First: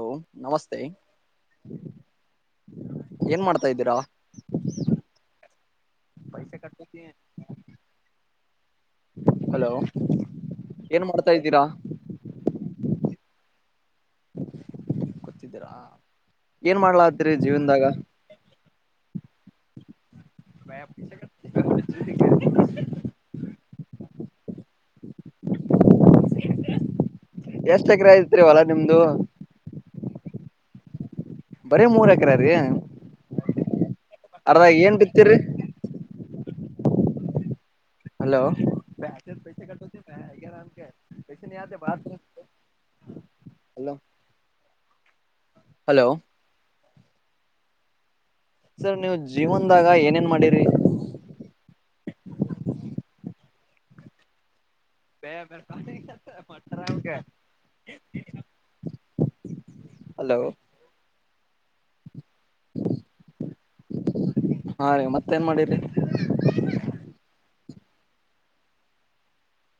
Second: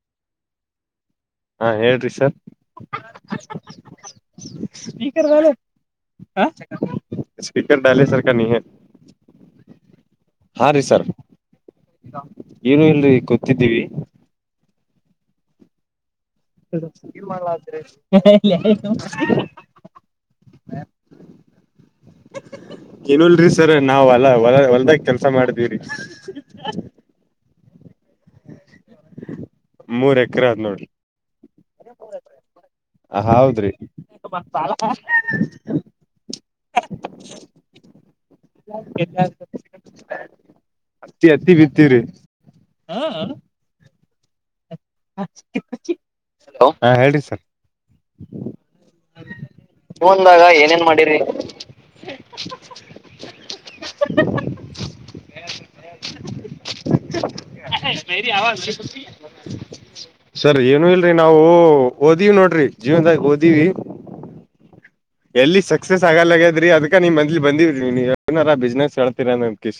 Hello [unintelligible] ಹಾ ಹೇಳ್ರಿ sir ಏನ್ ಮಾಡ್ತಾ ಇದ್ದೀರಾ ಸ್ಪೀಕರ್ ಸರ್ ನೀ ಹಲೋ ಹಾ ರೀ ಸರ್ ಏನ್ ಮಾಡ್ತಾ ಇದ್ದೀರಾ ಏನು ಹೇಳ ತ್ತಿದ್ದೀವಿ ಗೊತ್ತಿದ್ದೀರಾ. ಏನ್ ಮಾಡ್ಲಾತ್ರಿ ಮಾಡಲಾದ್ರಿ. ಜೀವನ್ದಾಗ ನಮಸ್ ಏನೂಳಿರಿ ಸ್ ಸರ್ ನಾವು ಎಲ್ಲ ಹೊಲ ಹೊಲ್ದಾಗ ಕೆಲ್ಸ ಮಾಡಿದೀವ್ರರಿ. ಎಷ್ಟು ಎಕ್ರೆ ಐತ್ರಿ ಹೊಲ ನಿಮ್ದು. ಮೂರ್ ಎಕರೆ ಆದ್ ನೋಡ್ರಿ. ಬರೀ ಮೂರ್ ಎಕ್ರೆ ರೀ. ಅರ್ದ ಏನ್ ಬಿತ್ತೀರಿ [unintelligible] ಹ ಹಲೋ ಹತ್ತಿ ಹತ್ತಿ ಬಿತ್ತೀವ್ರಿ [unintelligible] ಹಲೋ ಹಲೋ ಹಾಂ ಹೇಳ್ರಿ ಸರ್. ಸರ್ ನೀವು ಜೀವನ್ದಾಗ ಏನೇನ್ ಮಾಡಿರಿ. [inaudible] [unintelligible] ಹಲೋ ಸರಿ ಏನೂ ಇಲ್ರಿ. ನಾವು ಓದ್ ದೀವ್ ನೋಡ್ರಿ ಜೀವನ್ದಾಗ್ ಓದೀವಿ. ಹಾ ರೀ ಮತ್ತೇನ್ ಎಲ್ಲಿ ಮಾಡಿರಿ ಸಕ್ಸಸ್ ಆಗಲ್ಲ ಆಗೇದ್ರಿ ಅದಕ ನೀಮ್ ಮಂದ್ಲಿ ಬಂದೀವಿ. ನೀನೇರ್ ಬಿಸ್ನೆಸ್ ಹೇಳ್ತೀರೇನೊ ಅನ್ ಕಿ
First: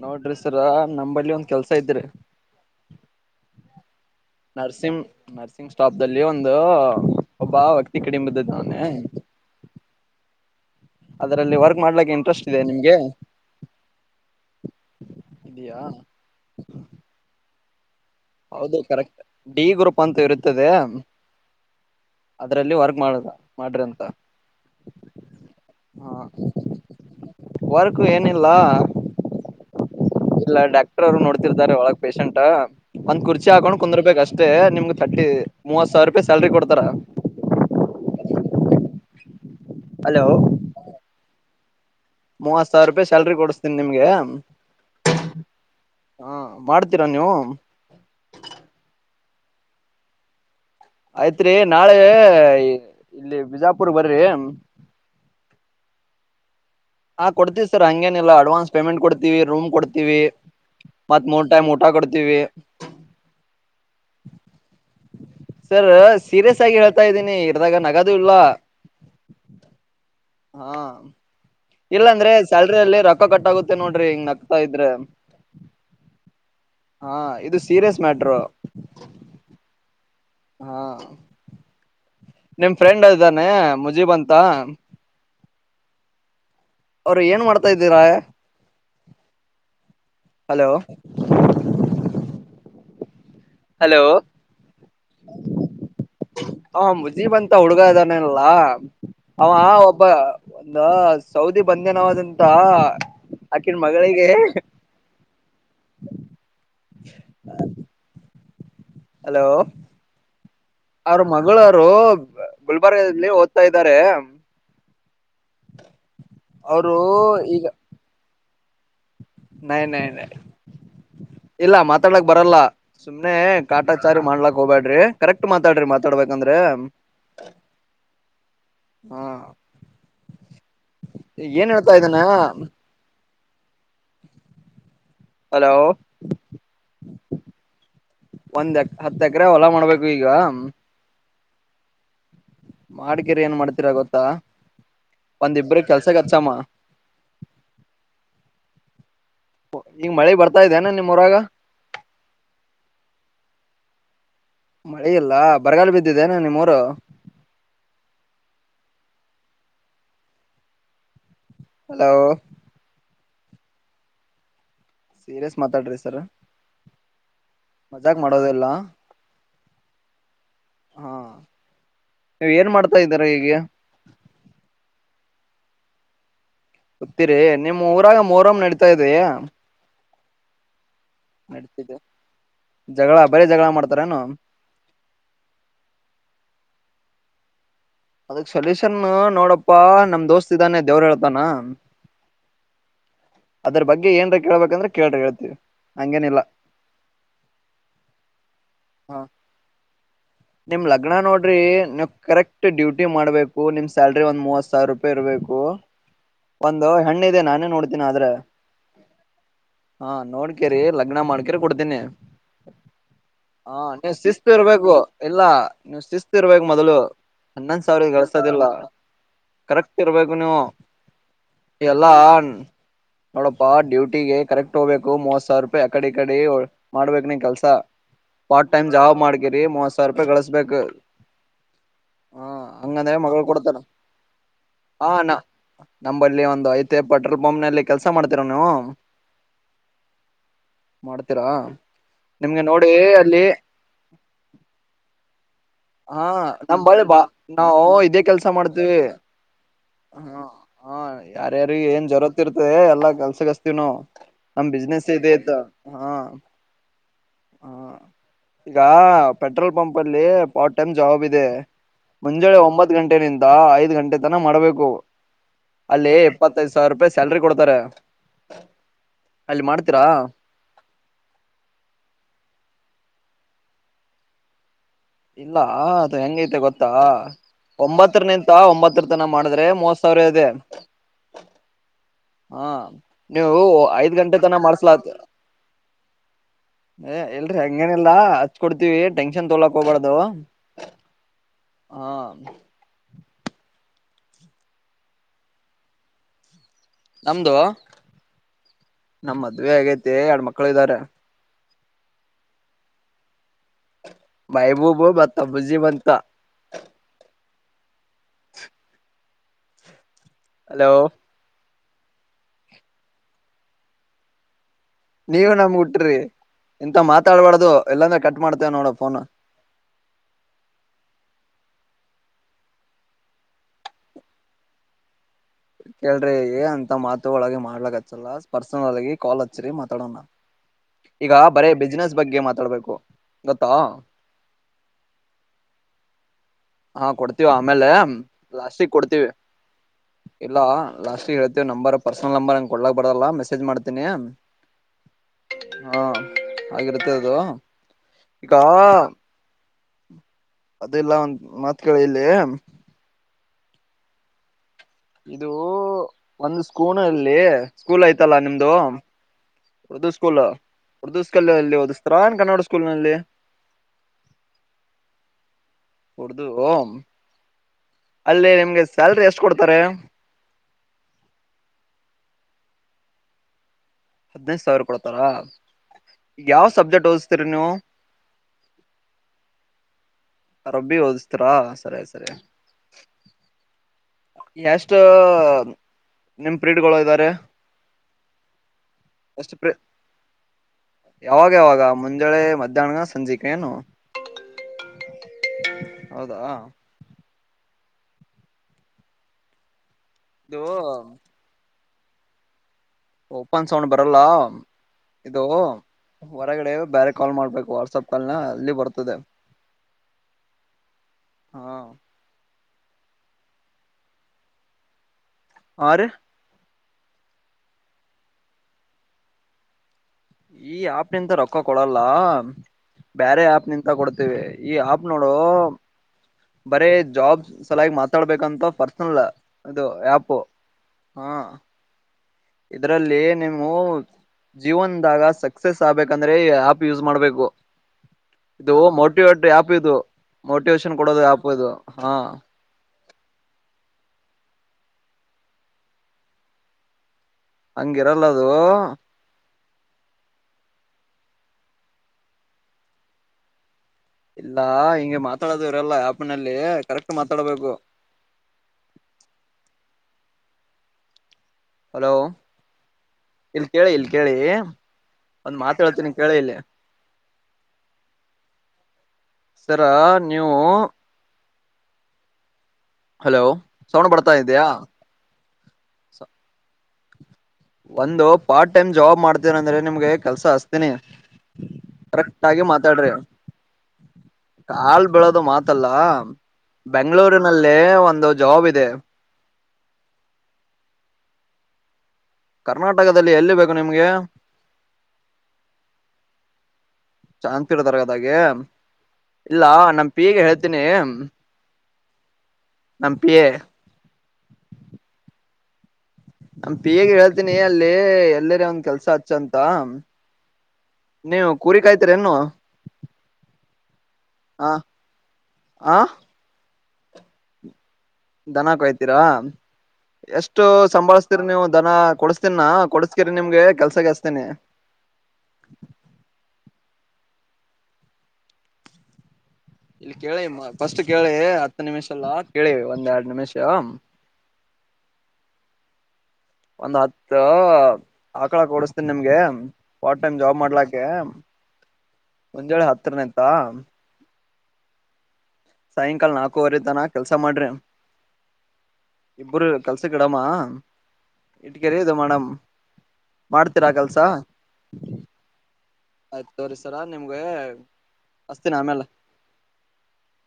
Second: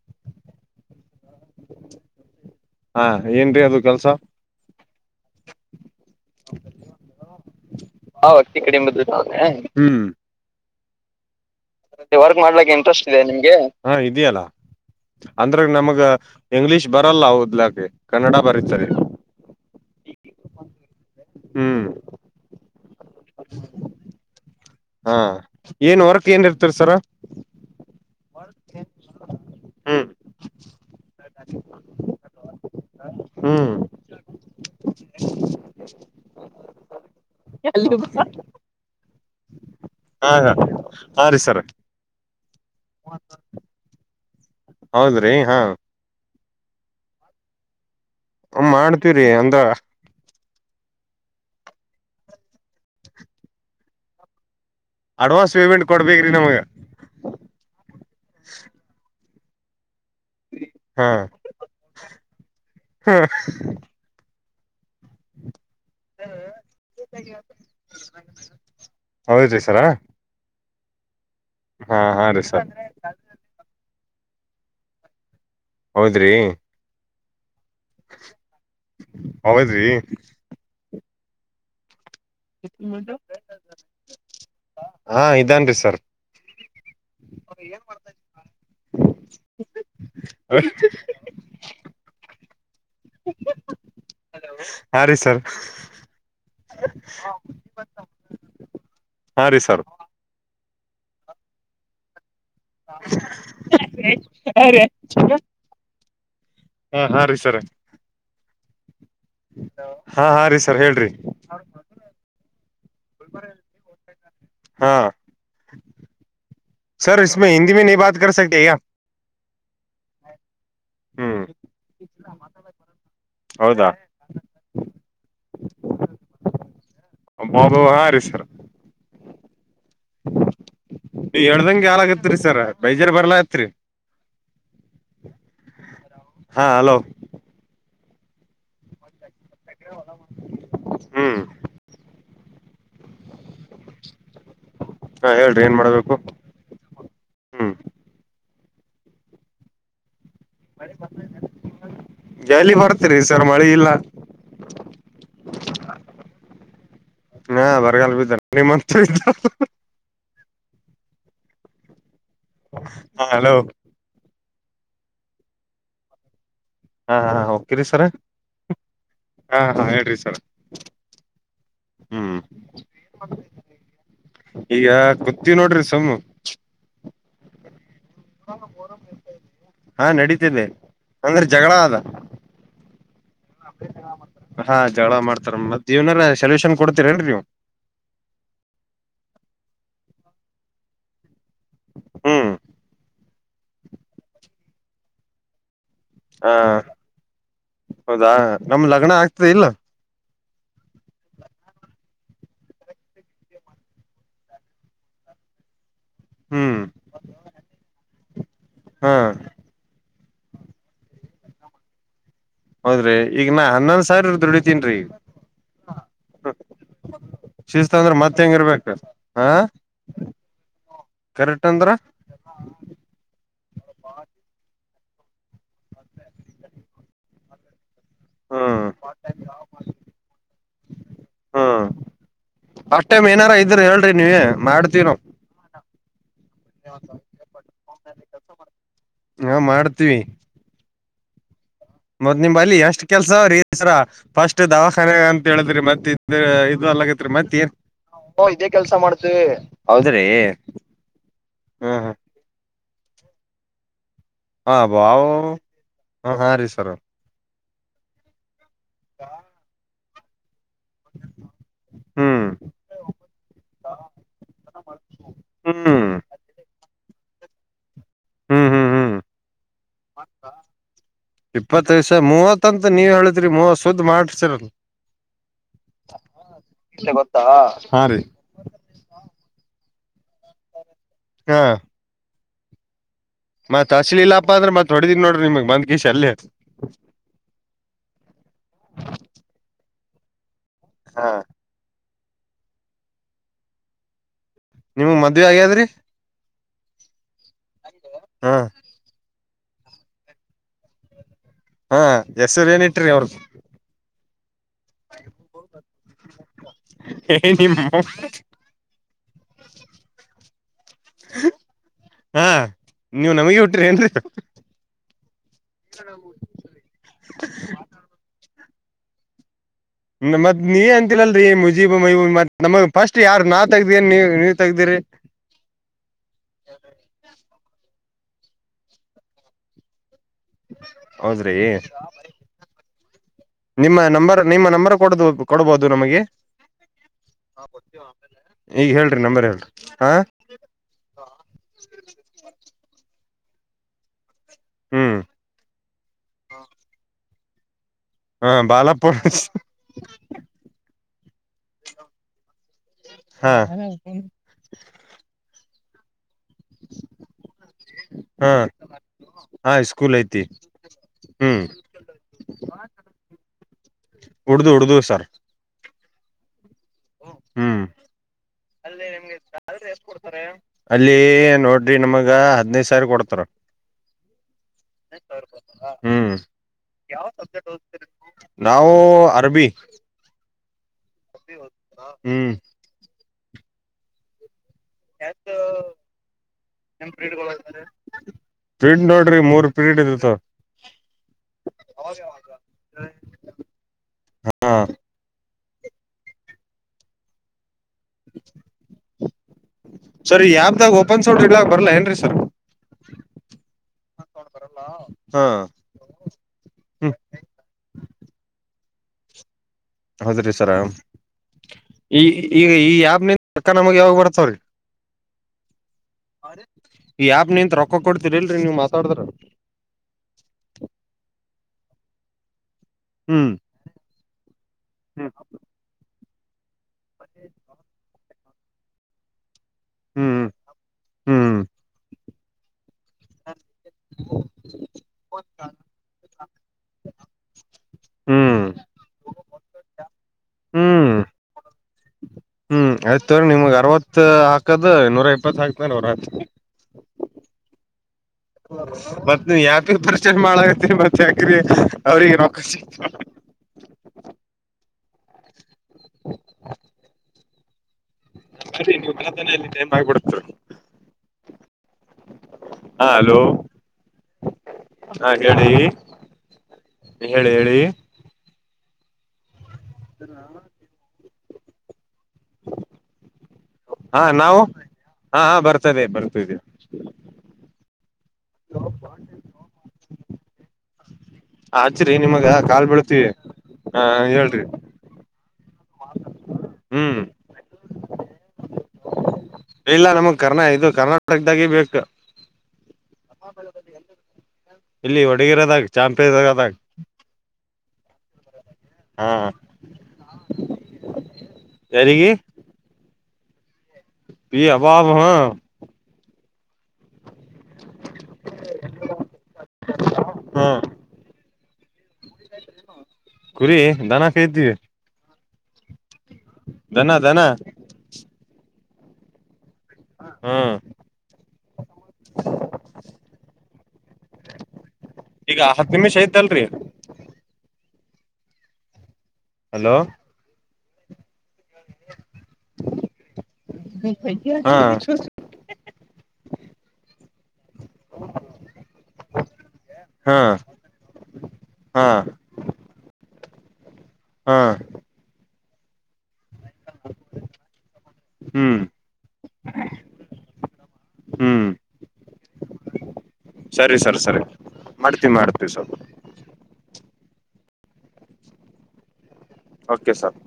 ನೋಡ್ರಿ ಸರ ನಂಬ ಲ್ಲಿ ಒಂದ್ ಕೆಲ್ಸ ಐತ್ರಿ. ಹಾ ಏನ್ರೀ ಅದು ಕೆಲ್ಸ? ನರ್ಸಿಂಗ್ ನರ್ಸಿಂಗ್ ಸ್ಟಾಫ್ದಲ್ಲಿ ಒಂದು ಒಬ್ಬ ವ್ಯಕ್ತಿ ಹಾ ವ್ಯಕ್ತಿ ಕಡಿಮಿದ್ದದೌನೇ ಕಡಿಮೆ ಬಂದ ವರ್ಕ್ ಇದೆ ಮಾಡ್ಲಿಕ್ಕೆ ನಿಮ್ಗೆ ಇಂಟ್ರೆಸ್ಟ್ ಇದಿಯಾ ನಿಮ್ಗೆ? ಹ ಇದೆಯಲ್ಲ ಅಂದ್ರೆ ಇದಯಾ ನಮಗ ಇಂಗ್ಲೀಷ್ ಬರಲ್ಲ ಓದ್ಲಕ್. ಹೌದು ಕರೆಕ್ಟ್ ಡಿ ಗ್ರೂಪ್ ಅಂತ ಇರುತ್ತದೆ. ಹ್ಮ್ ಅದ್ರ ಲ್ಲಿ ವರ್ಕ್ ಮಾಡದ ಮಾಡ್ರಂತ. ಹಾ ಏನ್ ಹಾ ವರ್ಕ್ ಏನ್ ಇರ್ತರಿ ಸರ ವರ್ಕು ಏನಿಲ್ಲ ಹ್ಮ್ ಇಲ್ಲ ಡಾಕ್ಟರ್ ಅವ್ರು ನೋಡ್ತಿರ್ತಾರೆ ಒಳಗ್ ಪೇಶಂಟ. ಒಂದ್ ಕುರ್ಚಿ ಹ್ಮ್ ಹಾಕೊಂಡು ಕುಂದ್ರಬೆಕಷ್ಟೇ ನಿಮ್ಗ ತರ್ಟಿ ಮೂವತ್ ಸಾವ್ರ ರೂಪಾಯಿ ಸ್ಯಾಲ್ರಿ ಕೊಡ್ತಾರ. ಹಲೋ ಹಾ ಹಾ ಹಾ ರೀ ಸರು. ಮೂವತ್ ಸಾವ್ರೂಪಾಯಿ ಸ್ಯಾಲ್ರಿ ಕೊಡ್ಸ್ತಿನಿ ನಿಮ್ಗೆ. ಹೌದ್ರಿ ಹಾ ಹ ಮಾಡ್ತೀರಾ ನೀವು ಹ ಮಾಡ್ತೀವ್ರರಿ ಅಂದ್ರ. ಆಯ್ತ್ರಿ ರಿ ನಾಳೆ ಇಲ್ಲಿ ಬಿಜಾಪುರ್ ಬರಿ. ಅಡ್ವಾನ್ಸ್ ಪೇಮೆಂಟ್ ಕೊಡ್ಬೇಕರೀ ನಮಗ. ಹಾ ಕೊಡ್ತತಿ ಸರ್ ಹಂಗೇನಿಲ್ಲ ಅಡ್ವಾನ್ಸ್ ಪೇಮೆಂಟ್ ಕೊಡ್ ತ್ತಿವಿ ರೂಮ್ ಹಾ ಮತ್ತ್ ಮೂರ್ ಟೈಮ್ ಊಟ ಕೊಡ್ತೀವಿ. ಸರ್ ಸೀರಿಯಸ್ ಆಗಿ ಹೇಳ್ತಾ ಇದ್ದೀನಿ ಇರ್ದಾಗ ನಗದು ಇಲ್ಲ. ಹೌದ್ರಿ ಸರ ಹಾ ಹಾ ಹಾ ಇಲ್ಲಾಂದ್ರೆ ರೀ ಸರ್ ಸ್ಯಾಲ್ರಿಯಲ್ಲಿ ರೊಕ್ಕ ಕಟ್ಟಾಗುತ್ತೆ ನೋಡ್ ಹಿಂಗ ನಗ್ತಾ ಇದ್ರೆ. ಹೌದ್ರಿ ಹಾ ಇದು ಸೀರಿಯಸ್ ಮ್ಯಾಟರು ಹೌದ್ರಿ ಹಾ ನಿಮ್ ಫ್ರೆಂಡ್ ಇದಾನೆ ಮುಜೀಬ ಅಂತ. ಹಾ ಇದಾನ್ರಿ ಸರ್ ಅವರು ಏನ್ ಮಾಡ್ತಾ ಇದ್ದೀರ. [inaudible] ಹಲೋ ಹಾ ರೀ ಸರ್ ಆ ಮುಜೀಬ್ ಅಂತ ಹುಡುಗ ಅದಾನಲ್ಲ ಹಾ ಅವ ರೀ ಸರ್ ಒಬ್ಬ. ಒಂದು ಸೌದಿ ಬಂದೆನವಾಜ್. ಅಂತ ಆಕಿನ ಮಗಳಿಗೆ. ಹಾ ಹಾ ರೀ ಸರ್ ಹಲೋ ಹಾ ಹಾ ರೀ ಸರ್ ಹೇಳ್ರಿ ಅವ್ರ ಮಗಳರು. ಗುಲ್ಬರ್ಗಲ್ಲಿ ಓದ್ತಾ ಇದ್ದಾರೆ. ಹಾ ಅವರು ಈಗ [unintelligible] [unintelligible] ನೈ ನೈ ನ ಹ್ಮ್ ಇಲ್ಲ ಮಾತಾಡ್ಲಾಕ್ ಬರಲ್ಲ ಸುಮ್ನೆ ಹೌದಾ ಕಾಟಾಚಾರಿ ಮಾಡ್ಲಾಕ್ ಹೋಗಬ್ಯಾಡ್ರಿ ಕರೆಕ್ಟ್ ಮಾತಾಡ್ರಿ ಮಾತಾಡ್ಬೇಕಂದ್ರೆ ಬಾಬು ಹಾ ರೀ ಸರ್ ಹಾ. ಏನ್ ಹೇಳ್ದಂಗೆ ಹೇಳ್ತಾ ಇದ್ದಾನ ಯಾಲಗತ್ರಿ ಸರ್ ಬೇಜಾರ್ ಬರ್ಲಾ. ತ್ರಿ. ಹಲೋ ಹಾ ಹಲೋ. ಒಂದ್ ಹತ್ತ. ಎಕ್ರೆ ಹೊಲಾ ಮಾಡ್ಬೇಕು ಈಗ. ಹ್ಮ್ ಮಾಡಿಕೇರಿ ಏನ್ ಮಾಡ್ತೀರಾ ಗೊತ್ತಾ. ಹಾ ಒಂದ್ ಹೇಳ್ರಿ ಏನ್ ಇಬ್ಬ್ರ ಮಾಡ್ಬೇಕು ಕೆಲ್ಸಕ್ ಹಚ್ಚಮ್ಮ ಹ್ಮ್. ಈಗ ಮಳೆ ಬರ. ಜಲ್ಲಿ ಬರ್ತೀರಿ ಸರ್ ಮಳೆ ಇಲ್ಲ. ಮಳೆ ಇಲ್ಲ ಬರಗಲು ಬಿದ್ದಿದ್ದೆ ನ ನಿಮ್ಮೂರು. ಹಾ ಬರಗಾಲ ಬಿದ್ದಾರ ನಿಮ್ಮಂತ ಹಲೋ. ಹಾ ಹಲೋ. ಸೀರಿಯಸ್ ಮಾತಾಡ್ರಿ ಸರ್. ಹಾ ಹ ಹೋಗ್ತೀರಾ ಸರ ಮಜಾಕ್ ಮಾಡೋದಿಲ್ಲ ಹ ಹಾ ಹೇಳ್ರಿ ಸರ್ ಹಾ ಹ್ಮ್ ನೀವ್ ಏನ್ ಮಾಡ್ತಾ ಇದ್ದೀರ ಈಗ ಈಗ. ನೋಡ್ರಿ ಸುಮ್ಮ. ರಿ ನಿ. ಊರಾಗ ಮೊಹರಂ ನಡತಾ ಇದ್ದ. ಹಾ ನಡೀತನೆ. ಅಂದ್ರೆ ಜಗಳ ಅದ ಜಗಳ ಬರೀ ಜಗಳ ಮಾಡ್ತಾರೇನು ಹಾ ಜಗಳ ಮಾಡ್ತಾರ ಮ ಜೀವನ ಸಲೂನ್. ಕೊಡ್ತೀರೇನ್ರಿ ನೀವು. ಅದಕ್ ಸೊಲ್ಯೂಷನ್ ನಾ ನೋಡಪ್ಪ ನಮ್ ದೋಸ್ತ್ ಇದ್ದಾನೆ ದೇವ್ರ ಹೇಳ್ತಾನ. ಹ್ಮ. ಕೇಟಾಗ್ದೆ. ಹಾ ಹೌದಾ. ನಮ್ ಲಗ್ನ ಹಾ ಆಗ್ತದೆ ಇಲ್ಲ. ನಿಮ್ ಲಗ್ನ ನೋಡ್ರಿ ನೀ ಕರೆಕ್ಟ್ ಡ್ಯೂಟಿ ಮಾಡ್ಬೇಕು ನಿಮ್ ಸ್ಯಾಲ್ರಿ ಒಂದ್ ಮೂವತ್ ಸಾವಿರ ರೂಪಾಯಿ ಇರ್ಬೇಕು ಹ್ಮ್ ಒಂದು ಹೆಣ್ಣ ಇದೆ ನಾನೇ ನೋಡ್ತೀನ ಆದ್ರೆ. ಹಾ. ಹಾ ನೋಡ್ಕೇರಿ ಲಗ್ನ ಮಾಡ್ಕೇರಿ ಕೊಡ್ತೀನಿ. ಹೌದ್ರಿ. ಈಗ ನಾ ಹಾ ಹನ್ನೊಂದ್ ನೀವು್ ಸಾವಿರ ಶಿಸ್ತು ಇರ್ಬೇಕು ದುಡಿತೀನ್ರಿ ಇಲ್ಲ ನೀವು್ ಶಿಸ್ತು ಇರ್ಬೇಕು ಮೊದ್ಲು ಹನ್ನೊಂದ್ ಶಿಸ್ತ ಸಾವಿರ ಅಂದ್ರ ಮತ್ ಗಳಿಸೋದಲ್ಲ ಗಳಿಸದಲ್ಲ ಹೆಂಗಿರ್ಬೇಕ ಹಾ ಕರೆಕ್ಟ್ ಇರ್ಬೇಕು ನೀವು ಕರೆಕ್ಟ್ ಅಂದ್ರ ಎಲ್ಲಾ ನೋಡಪ್ಪ. ಡ್ಯೂಟಿಗೆ ಕರೆಕ್ಟ್ ಬಿಟ್ಟುಹೋಗ್ಬೇಕ್ ಮೂವತ್ ಸಾವಿರ ರೂಪಾಯಿ ಅಕಡೆ ಈ ಕಡೆ ಮಾಡ್ಬೇಕೇಕ್ ನಿನ್ ಕೆಲಸ. ಪಾರ್ಟ್ ಹ್ಮ್ ಟೈಮ್ ಜಾಬ್ ಮಾಡ್ಕಿರಿ ಮೂವತ್ ಸಾವಿರ ರೂಪಾಯಿ ಗಳಿಸಬೇಕು ಹ್ಮ್ ಹ ಅಷ್ಟ ಹಂಗಂದ್ರ ಟೈಮ್ ಮಗಳು ಏನಾರ ಕೊಡ್ತಾರ ಇದ್ರ ಹೇಳ್ರಿ ನೀವೇ ಮಾಡ್ತೀವಿ ಹ ನಾವ್ ನ ನಲ್ಲಿ ಒಂದು ಐತೆ ಪೆಟ್ರೋಲ್ ಪಂಪ್ ನಲ್ಲಿ ಕೆಲ್ಸ ಮಾಡ್ತೀರ ನೀವು. ಹಾ ಮಾಡ್ತೀರಾ. ಮತ್ತ ನಿಮ್ ನಿಮ್ಗೆ ಬಲ್ಲಿ ನೋಡಿ ಎಷ್ಟು ಕೆಲಸ. ಕೆಲಸ ಅಲ್ಲಿ ಅರಿ ಸರ ಫಸ್ಟ್ ದವಾಖಾನೆ ಹಾ ನಮ್ ಬಳಿ ಬಾ ಮತ್ ಏನ್ ನಾವು ಇದೇ ಕೆಲ್ಸ ಮಾಡ್ತವಿ ಹೌದ್ರಿ ಹ ಹ ಯಾರ್ಯಾರ ಹ್ಮ್ ಏನ್ ಹ್ಮ್ ಜರೂರತಿ ಇರ್ತದೆ. ಎಲ್ಲ ಕೆಲ್ಸಕ್ ಅಚ್ಚತ್ತೀವಿ ನಾವು. ನಮ್ ಬಿಸ್ನೆಸ್ ಅಬಾಬ ಇದೆ ಆಯ್ತ ಹ ಹಾ ರೀ ಸರ್. ಹ ಈಗ ಪೆಟ್ರೋಲ್ ಪಂಪ್. ಬಲ್ಲಿ. ರ್ಟ್ ಟೈಮ್ ಜಾಬ್ ಇದೆ ಹ್ಮ್ ಮುಂಜಳೆ ಒಂಬತ್ತು ಗಂಟೆ ನಿಂದ ಐದು ಗಂಟೆ ತನ ಮಾಡಬೇಕು ಹ್ಮ್ ಅಲ್ಲಿ ಇಪ್ಪತ್ತೈದು ಸಾವಿರ ರೂಪಾಯಿ. ಸ್ಯಾಲ್ರಿ ಕೊಡ್ತಾರೆ. ಹ್ಮ್ ಹ್ಮ್ ಹ್ಮ್ ಅಲ್ಲಿ ಮಾಡ್ತೀರಾ ಇಪ್ಪತ್ತ ಐದ ಸಾವಿರ ಮೂವತ್ತ. ಮತ್ತಂತ ನೀವ ಹೇಳಿದ್ರಿ ಮೂವತ್ತ ಸುದ್ದ್ ಮಾಡಿಸರಲ್ಲ. ಇಲ್ಲ ಅದು ಹೆಂಗೈತೆ ಗೊತ್ತಾ ಗೊತ್ತಾ ಹಾ ರೀ ಒಂಬತ್ರ ನಿತ್ತ ಒಂಬತ್ತರ ತನ ಮಾಡಿದ್ರೆ ಮೂವತ್ತ ಸಾವಿರ ಇದೆ. ಹಾ ಹಾ ನೀವು ಮತ್ ಐದ್ ಗಂಟೆ ಹಚ್ಲಿಲ್ಲಪ್ಪ ತನ ಅಂದ್ರೆ ಮಾಡ್ಸ್ಲ ಮತ್ ಹೊಡಿದೀನಿ ನೋಡ್ರಿ ನಿಮಗ್ ಬಂದ್ ಕಿಸಿ ಅಲ್ಲೇ ಎಲ್ರಿ ಹಂಗೇನಿಲ್ಲಾ ಹಚ್ಕೊಡ್ತಿವಿ ಟೆನ್ಶನ್ ತೊಳಕ್ ಹೋಗ್ಬಾರ್ದ. ಅಲೋ. ಹಾ ಹಾ ನಿಮ್ಮಗ ಮದ್ವಿ ಆಗ್ಯಾದ್ರಿ. ನಮ್ದು ಹ್ಮ್ ನಮ್ಮ್ ಮದ್ವಿ ಆಗೈತಿ ಎರಡ್ ಮಕ್ಕಳು ಇದಾರೆ. ಹಾ ಹೆಸರ ಏನ ಇಟ್ರಿ ಅವ್ರ್ದು. ಮೆಹಬುಬ ಮತ್ತ ಮುಜಿಬ ಅಂತ. ಏ ನಿಮ್ಮ ಹಲೋ ಹಾ ನೀವು ನಮಗ ಹುಟ್ಟಿರಿ ಏನ್ರಿ. ನೀವ ನಮ್ಮಗ ಉಟ್ರಿ ಇಂತವ ಮಾತಾಡ್ಬಾರ್ದು ಇಲ್ಲಾ ಅಂದ್ರ ಕಟ್ ಮಾಡ್ತ. ತ ನೋಡು ಫೋನು. ಮತ್ ನೀ ಅಂತಿಲ್ಲಲ್ರರಿ ಮುಜೀಬ ಮ ಮ ನಮ ಫಸ್ಟ್ ಯಾರ ನಾ ತೆಗ್ದಿ ನೀವ ನೀವ್ ತೆಗ್ದಿರಿ. ಕೇಳ್ರಿ ಏ ಅಂತ ಮಾತು ಒಳಗೆ ಮಾಡ್ಲಕ್ಕ ಒಂದ್ಸಲ ಪರ್ಸನಲ್ ಆಗಿ ಕಾಲ್ ಹಚ್ಚಿರಿ ಮಾತಾಡನ. ಹೌದ್ರಿ ಮಾತಾಡ್ಬೇಕು ಗೊತ್ತಾ ನಿಮ್ಮ ನಂಬರ್ ನಿಮ್ಮ ನಂಬರ್ ಕೊಡದು ಕೊಡ್ಬೋದು ನಮಗೆ. ಹಾ ಕೊಡ್ತೀವ ಆಮೇಲೆ ಈಗ ಲಾಸ್ಟಿಗೆ ಹೇಳ್ರಿ ಕೊಡ್ತೀವಿ ನಂಬರ್ ಹೇಳ್ರಿ ಹಾ ಇಲ್ಲ ಲಾಸ್ಟಿಗೆ ಹೇಳ್ತೀವ ನಂಬರ್ ಪರ್ಸನಲ್ ನಂಬರ್. ಕೊಡ್ಲಕ್ ಬರಲ್ಲ ಮೆಸೇಜ್ ಮಾಡ್ತನಿ. ಹ್ಮ್ ಹಾ ಆಗಿರುತ್ತೆ ಅದು. ಹಾ ಈಗ ಬಾಲಪ್ಪುಸ್. ದಿಲ್ಲಾ. ಮತ್ ಕೇಳ ಇಲ್ಲಿ. ಹಾ ಇದು ಒಂದು ಸ್ಕೂನಲ್ಲಿ ಸ್ಕೂಲ್ ಐತಲ್ಲಾ ಹಾ ನಿಮ್ದು ಹಾ ಉರ್ದು ಸ್ಕೂಲ್ ಐತಿ ಉರ್ದು ಹ್ಮ್ ಸ್ಕೂಲ್ಲ್ಲಿ ಓದಸ್ತಾರಾ ಕನ್ನಡ ಸ್ಕೂಲ್ ನಲ್ಲಿ. ಉಡ್ದು ಉಡ್ದು ಉರ್ದು ಓ ಹಾ ಹ್ಮ ಸ್ಯಾಲ್ರಿ ಎಷ್ಟ್ ಕೊಡ್ತಾರೆ ಅಲ್ಲಿ ನೋಡ್ರಿ ನಮಗ. ಈಗ ಹದ್ನೈದು ಸಾವಿರ ಕೊಡ್ತಾರ. ಹದ್ನೈದು ಸಾವಿರ ಕೊಡ್ತಾರ ಹ್ಮ ಯಾವ್ ಸಬ್ಜೆಕ್ಟ್ ಓದಿಸ್ತೀರಿ ನೀವು ನಾವು ಅರಬ್ಬಿ ಅರಬ್ಬಿ ಓದ್ಸ ತರ ಸರಿ ಸರಿ. ಹ್ಮ್ ಎಷ್ಟ ನಿಂಪ್ರೀಡ್ಗಳು ಇದ್ದಾರೆ ಪೀಡ್ ನೋಡ್ರಿ ಎಷ್ಟ ಮೂರ್ ಪ್ರಿ ಪೀರಿಯಡ್ ಇರ್ತವ ಯಾವಾಗ ಯಾವಾಗ ಮುಂಜಳೆ ಮಧ್ಯಾಹ್ನ ಸಂಜಿಕೆ ಏನು. ಹಾ ಹೌದಾ [inaudible] ಸರಿ ಈ ಇದು ಆ್ಯಪ್ದಾಗ ಓಪನ್ ಸೋಡ್ರಿ ಇಲ ಬರ್ಲೇನ್ ಏ ಸರ್ ಓಪನ್ ಸೌಂಡ್ ಬರಲ್ಲ ಇದು ಹಾ ಹೊರಗಡೆ ಬೇರೆ ಹ್ಮ್ ಕಾಲ್ ಮಾಡ್ಬೇಕು ವಾಟ್ಸಪ್ ಕಾಲ್ನ ಅಲ್ಲಿ ಬರ್ತ ತದೆ. ಹೌದ್ರಿ ಸರ ಈ. ಈಗ ಈ ಆಪ್ ನಿನ್ ಕ್ಕ ನಮಗ ಯಾವಾಗ ಬರ್ತಾವ್ರೀ. ಅರಿ ಈ ಆಪ್ ನೀಂತ ರೊಕ್ಕ ಕೊಡ್ತೀರಿ ಇಲ್ರರಿ ನೀವ್ ಮಾತಾಡದ್ರ. ಈ ಆಪ್ನಂತ ರೊಕ್ಕ ಕೊಡಲ್ಲ. ಬ್ಮಾರೆ ಹ್ಮ್ ಆಪ್ ನಿಂತ ಕೊಡ್ತೇವಿ ಈ ಆಪ್ ಹ್ಮ್ ನೋಡು. ಬರೇ ಜಾಬ್ ಸಲಾಗಿ ಮಾತಾಡ್ಬೇಕಂತ ಪರ್ಸನಲ್ ಅದು ಆಪ್ ಹ್ಮ್ ಹ್. ಹ್ಮ್ ಇದ್ರಲ್ಲಿ ನಿಮ್ ಹ್ಮ್ಮ್ ಜೀವನ್ದಾಗ ಸಕ್ಸಸ್ ಆಗ್ಂತ ಅಂದ್ರೆ ಆ್ಯಪ್ ಯೂಸ್ ಮಾಡ್ಬೇಕು. ಹ್ಮ್ ಇದು ಮೊ ಮಟಿವೇಟ್ ಯಪ್ ಇದು ಮೋಟಿವೇೇಶನ್ ಹ್ಮ್ ಕೊಡೋದು ಆಪ್ ಇದು ಹಾ. ಹ್ಮ್ ಆಯ್ತ ತೊರೀ ನಿಮಗ್ ಅರ್ವತ್ ಹಾಕದು ನೂರ ಇಪ್ಪತ್ ಹಾಕ್ತ್ರ ಅವತ್. ಹಂಗಿರಲ್ಲ. ಅದು ಬಟ್ ನೀ ಯಾಪಿಗೆ ಪರ್ಚೆಸ್ ಮಾಡಾಗತ್ತರಿ ಮತ್ತೆ ಯಾಕ್ರೆ ಅವ್ರಿಗೆ ನೋಕ ಸಿಕ್ ಇಲ್ಲಾ ಹಿಂಗೆ ಮಾತಾಡ ಇಲ್ಲ ಆಪ್ನಲ್ಲಿ ಕರೆಕ್ಟ್. ತಡಬೇಕು. ಸರಿ ನೀವು ಕತನಲ್ಲಿ ಟೈಮ್ ಆಗಬೋಡುತ್ತೆ. ಹಲೋ ಇಲ್ ಕೇಳಿ ಇಲ್ ಕೇಳಿ ಹಾ ಒಂದ್ ಹೇಳಿ ಮಾತ ಹೇತೀನಿ ಕೇಳಿ ಇಲ್ಲಿ. ಹೇಳಿ ಹೇಳಿ ಸರ ನೀವು. ಹಲೋ. ಸೌಂಡ್ ಹಾ ಬರ್ತಾ ನಾವು ಇದಯಾ ಹಾ ಬರ್ತದೆ ಬರ್ತದೆ. ಒಂದು ಪಾರ್ಟ್ ಟೈಮ್ ಜಾಬ್ ಮಾಡ್ತೀರಂದ್ರೆ ನಿಮ್ಗೆ. ಕೆಲಸ ಅಚೀತೀನಿ. ಆಚ್ಚರಿ ನಿಮಗ ಕಾಲ್ ಬಿಳತಿವಿ ಹ ಹೇಳ್ರಿ. ತ್ತಲ್ಲಾ ಹ್ಮ್ ಬೆಂಗಳೂರಿನಲ್ಲಿ ಒಂದು ಒಂದು ಜಾಬ್ ಇದೆ. ಇಲ್ಲ ನಮಗ್ ಕರ್ನಾ ಇದು ಕರ್ನಾಟಕದಾಗ ಬೇಕು. ಕರ್ನಾಟಕದಲ್ಲಿ ಎಲ್ಲಿ ಬೇಕು ನಿಮ್ಗೆ ಇಲ್ಲಿ ಒಡುಗಿರದಾಗ ಚಾಂಪಿಯನ್ದಾಗ. [inaudible] ಅದಾಗೆ. ಇಲ್ಲಾ ನಮ ಪೀಗೆ ಹೇಳ್ತೀನಿ. ಯಾರಿಗಿ. ಕಾಂಪ್ಲಿ. [unintelligible] ನಮ್ ಪಿ ಎ ಗೆ ಹೇಳ್ ತಿನಿ ಅಲ್ಲಿ ಎಲ್ಲರ ಒಂದ್ ಕೆಲ್ಸ ಹಚ್ಚು ಅಂತ ಹ ನೀವು ಕುರಿ ಕಾಯ್ ಕುರಿ ದನ ಹ ಕಾಯ್ತಿವಿ. ಆ ದನ ದನ. ದನ ಕಾಯ್ತೀರಾ. ಎಷ್ಟು ಹ್ಮ್ ಸಂಭಾಳ್ಸ್ತೀರಿ ನೀವು ದನ ಕೊಡಸ್ತೀನ ಕೊಡ್ಸ್ಕಿರಿ ನಿಮ್ಗೆ ಕೆಲ್ಸಗಸ್ತೀನಿ. ಈಗ ಹತ್ ನಿಮಿಷ ಐತಲ್ರಿ ಹಲೋ ಇಲ್ಲಿ ಕೇಳಿ [unintelligible] ಫಸ್ಟ್ ಕೇಳಿ ಹತ್ತು ನಿಮಿಷಲ್ಲಾ. ಕೇಳಿ ಒಂದ್ ಎರಡ್ ನಿಮಿಷ ಹಾ ಒಂದ್ ಹತ್ತ್ ಹ ಆಕಳ ಕೊಡಸ್ತಿನ್ ನಿಮ್ಗೆ ಪಾರ್ಟ್ ಟೈಮ್ ಹಾ ಜಾಬ್ ಮಾಡ್ಲಾಕೆ ಹಾ ಮುಂಜಳೆ ಹತ್ತರನ ಬಾ. ಹಾ ಸಾಯಂಕಾಲ್ ನಾಲ್ಕು ಕುವರಿ ತಾನ ಕೆಲ್ಸ ಮಾಡ್ರಿ ಹ್ಮ್ ಇಬ್ರು ಕೆಲ್ಸಕಿಡಮ ಹ್ಮ್ ಇಟ್ಕರಿ ಇದು ಮಾಡಮ್ ಮಾಡ್ತೀರಾ ಸರಿ ಕೆಲ್ಸ ಸರ್ ಸರಿ ಮಾಡ್ತೀವಿ ಮಾಡ್ತೀವಿ ಸರ್ ಆಯ್ತ ತೋರಿ ಸರ ನಿಮ್ಗೆ ಹಸ್ತಿನ್ ಆಮೇಲ್ಲೆ. Okay sir.